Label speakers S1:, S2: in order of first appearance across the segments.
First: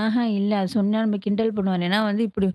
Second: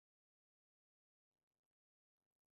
S1: அஹா இல்ல. அது சொன்னா நம்ம கிண்டல் பண்ணுவோம் ஏன்னா வந்து இப்படி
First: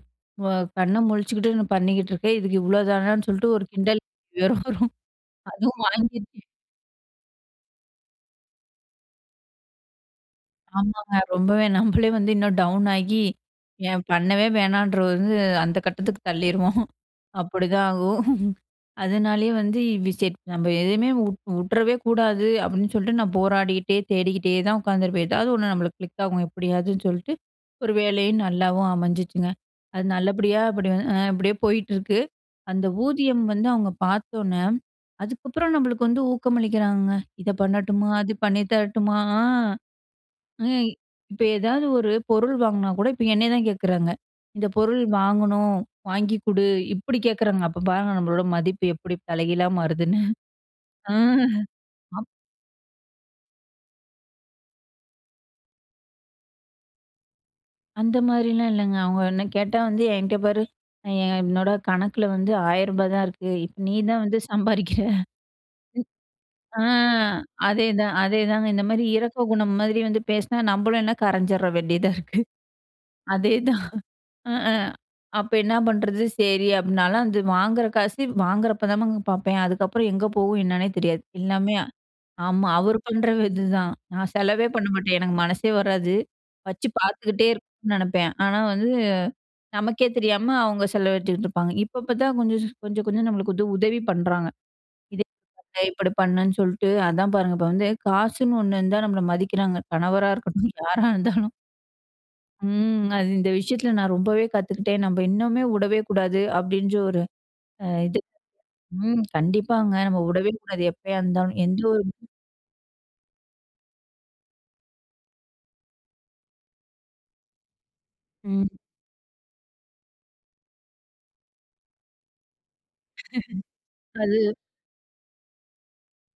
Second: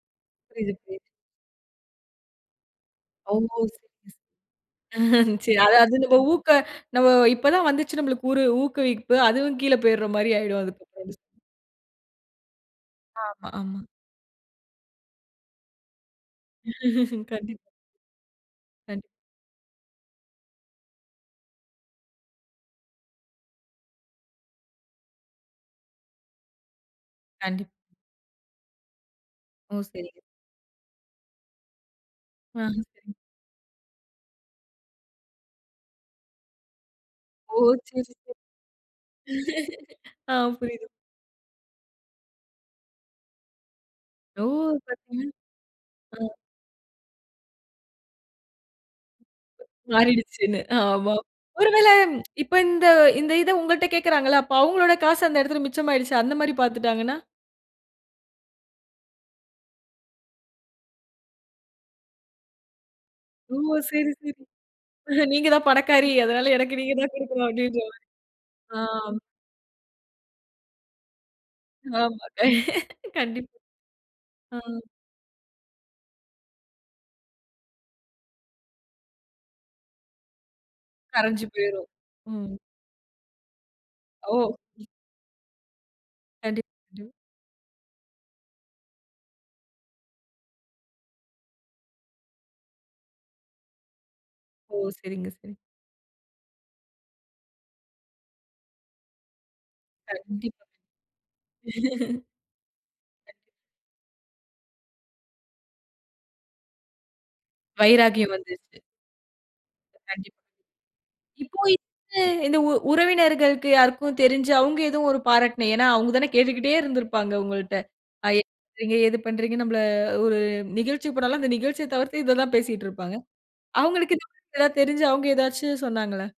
S1: வ
S2: புரியுது,
S1: கண்ண
S2: புரியுது.
S1: முழிச்சுகிட்டு, நான் பண்ணிக்கிட்டு இருக்கேன், இதுக்கு இவ்ளோ தானான்னு
S2: ஓ!
S1: சொல்லிட்டு ஒரு கிண்டல்
S2: சரி சரி,
S1: கேலி வரும், அதுவும்
S2: அது நம்ம
S1: வாங்கிருக்கேன்.
S2: ஊக்க நம்ப இப்ப தான் வந்துச்சு நம்மளுக்கு ஒரு ஊக்குவிப்பு, அதுவும் கீழ போயிடுற மாரி ஆயிடும் அதுக்கு அப்புறம்.
S1: ஆமாங்க, ரொம்பவே நம்மளே வந்து இன்னும் டவுன் ஆகி,
S2: ஆமா, ஆமா.
S1: ஏன் பண்ணவே வேணாம்ன்றது வந்து, அந்த கட்டத்துக்கு தள்ளிருவோம்.
S2: கண்டிப்
S1: அப்படிதான் ஆகும்.
S2: கண்டிப்.
S1: அதனாலேயே வந்து வி செ நம்ம எதுவுமே வு வுட்டுறவே கூடாது. அப்படின்னு சொல்லிட்டு நான் போராடிக்கிட்டே தேடிக்கிட்டே தான் உட்காந்துருப்பேன் எதாவது ஒண்ணு நம்மளுக்கு கிளிக் ஆகும். எப்படியாவதுன்னு சொல்லிட்டு,
S2: கண்டிப்.
S1: ஒரு வேலையும் நல்லாவும் அமைஞ்சிச்சிங்க!
S2: ஓ!
S1: அது
S2: சரிங்க.
S1: நல்லபடியா அப்படி அப்படியே போயிட்டு இருக்கு.
S2: ஆ.
S1: அந்த
S2: சரிங்க
S1: ஊதியம் வந்து அவங்க பார்த்த உடனே, அதுக்கப்புறம் நம்மளுக்கு வந்து ஊக்கமளிக்கிறாங்க! இதை
S2: ஓ! சரி,
S1: பண்ணட்டுமா?
S2: சரி.
S1: அது பண்ணி தரட்டுமா? அ?
S2: அ.
S1: எ
S2: புரிது.
S1: இப்ப ஏதாவது ஒரு பொருள் வாங்கினா கூட, இப்ப என்னை தான் கேட்குறாங்க!
S2: ஓ!
S1: இந்த பொருள்
S2: சரிங்க.
S1: வாங்கணும்.
S2: அ.
S1: வாங்கிக் கொடு. இப்படி கேட்குறாங்க. அப்ப பாருங்க, நம்மளோட மதிப்பு எப்படி தலைகீழா மாறுதுன்னு.
S2: மாறிடுச்சுன்னு. ஆமாம் ஒருவேள
S1: அ. ஆமா.
S2: இப்ப இந்த இந்த இத உங்கள்ட்ட கேட்கிறாங்கல்ல, அப்ப அவங்களோட காசு அந்த இடத்துல மிச்சமாயிடுச்சு, அந்த மாதிரி பார்த்துட்டாங்கன்னா.
S1: அந்த மாதிரிலாம் இல்லங்க. அவங்க என்ன கேட்டா வந்து என்கிட்ட பாரு, என் என்னோட கணக்கில வந்து ரூ. 1000 தான் இருக்கு.
S2: ஓ!
S1: இப்ப நீ
S2: சரி,
S1: தான்
S2: சரி.
S1: வந்து சம்பாதிக்கிற.
S2: அ, நீங்க தான் பணக்காரி, அதனால எனக்கு
S1: அ.
S2: நீ தான் கொடுக்கணும் அப்படின்ற மாரி.
S1: அதேதான். அதேதாங்க
S2: அ.
S1: இந்த மாதிரி இரக்க குணம் மாதிரி வந்து பேசினா நம்மளும் என்ன கரைஞ்சிர வேண்டியதா
S2: ஆமா,
S1: இருக்கு.
S2: கண்டிப்பா.
S1: அதேதான். அ அ.
S2: ம்.
S1: அப்ப என்ன பண்ணுறது, சரி அப்படினாலும், அந்த வாங்குற காசு வாங்குறப்போதமா பார்ப்பேன். அதுக்கப்புறம் எங்கே போகும் என்னன்னே தெரியாது.
S2: கரஞ்சு
S1: எல்லாமே
S2: போய்ரும். ம்.
S1: ஆமா அவர் பண்ற இதுதான், நான்
S2: ஓ!
S1: செலவே பண்ண மாட்டேன். எனக்கு மனசே வராது.
S2: கண்டிப்பா,
S1: வச்சு
S2: கண்டிப்பா.
S1: பார்த்துக்கிட்டே இருக்கும்னு நினைப்பேன் ஆனா வந்து நமக்கே தெரியாம அவங்க செலவடிச்சிட்டுருப்பாங்க. இப்ப இப்ப தான் கொஞ்சம் கொஞ்சம், கொஞ்சம் நம்மளுக்கு வந்து உதவி பண்ணுறாங்க.
S2: ஓ!
S1: இதை
S2: சரிங்க சரிங்க.
S1: இப்படி பண்ணுன்னு சொல்லிட்டு, அதான் பாருங்க, இப்ப வந்து காசுன்னு ஒண்ணுருந்தா நம்மள மதிக்கிறாங்க! கணவரா
S2: கண்டிப்பா.
S1: இருக்கட்டும், யாரா இருந்தாலும்! ம், அது இந்த விஷயத்தில நான் ரொம்பவே கத்துக்கிட்டேன். நம்ம இன்னுமே வுடவே கூடாது, அப்படின்ற ஒரு அ, இது.
S2: வைராக்கியம் வந்துருச்சு.
S1: ம், கண்டிப்பாங்க. நம்ம
S2: கண்டிப்பா.
S1: வுடவே கூடாது. எப்பயா இருந்தாலும்,
S2: இப்ப
S1: எந்த ஒரு
S2: இந்த உ உறவினர்களுக்கு யாருக்கும் தெரிஞ்சு, அவங்க ஏதோ ஒரு பாராட்டின ஏன்னா அவங்க தானே கேட்டுக்கிட்டே இருந்திருப்பாங்க உங்கள்ட்ட, என்ன
S1: ம்.
S2: பண்றீங்க? எது பண்றீங்க? நம்மள ஒரு நிகழ்ச்சிக்கு போனாலும் அந்த நிகழ்ச்சிய தவிர்த்து, இத தான் பேசிட்டுருப்பாங்க. அவங்களுக்கு
S1: அது.
S2: தெரிஞ்சு அவங்க ஏதாச்சு சொன்னாங்களா?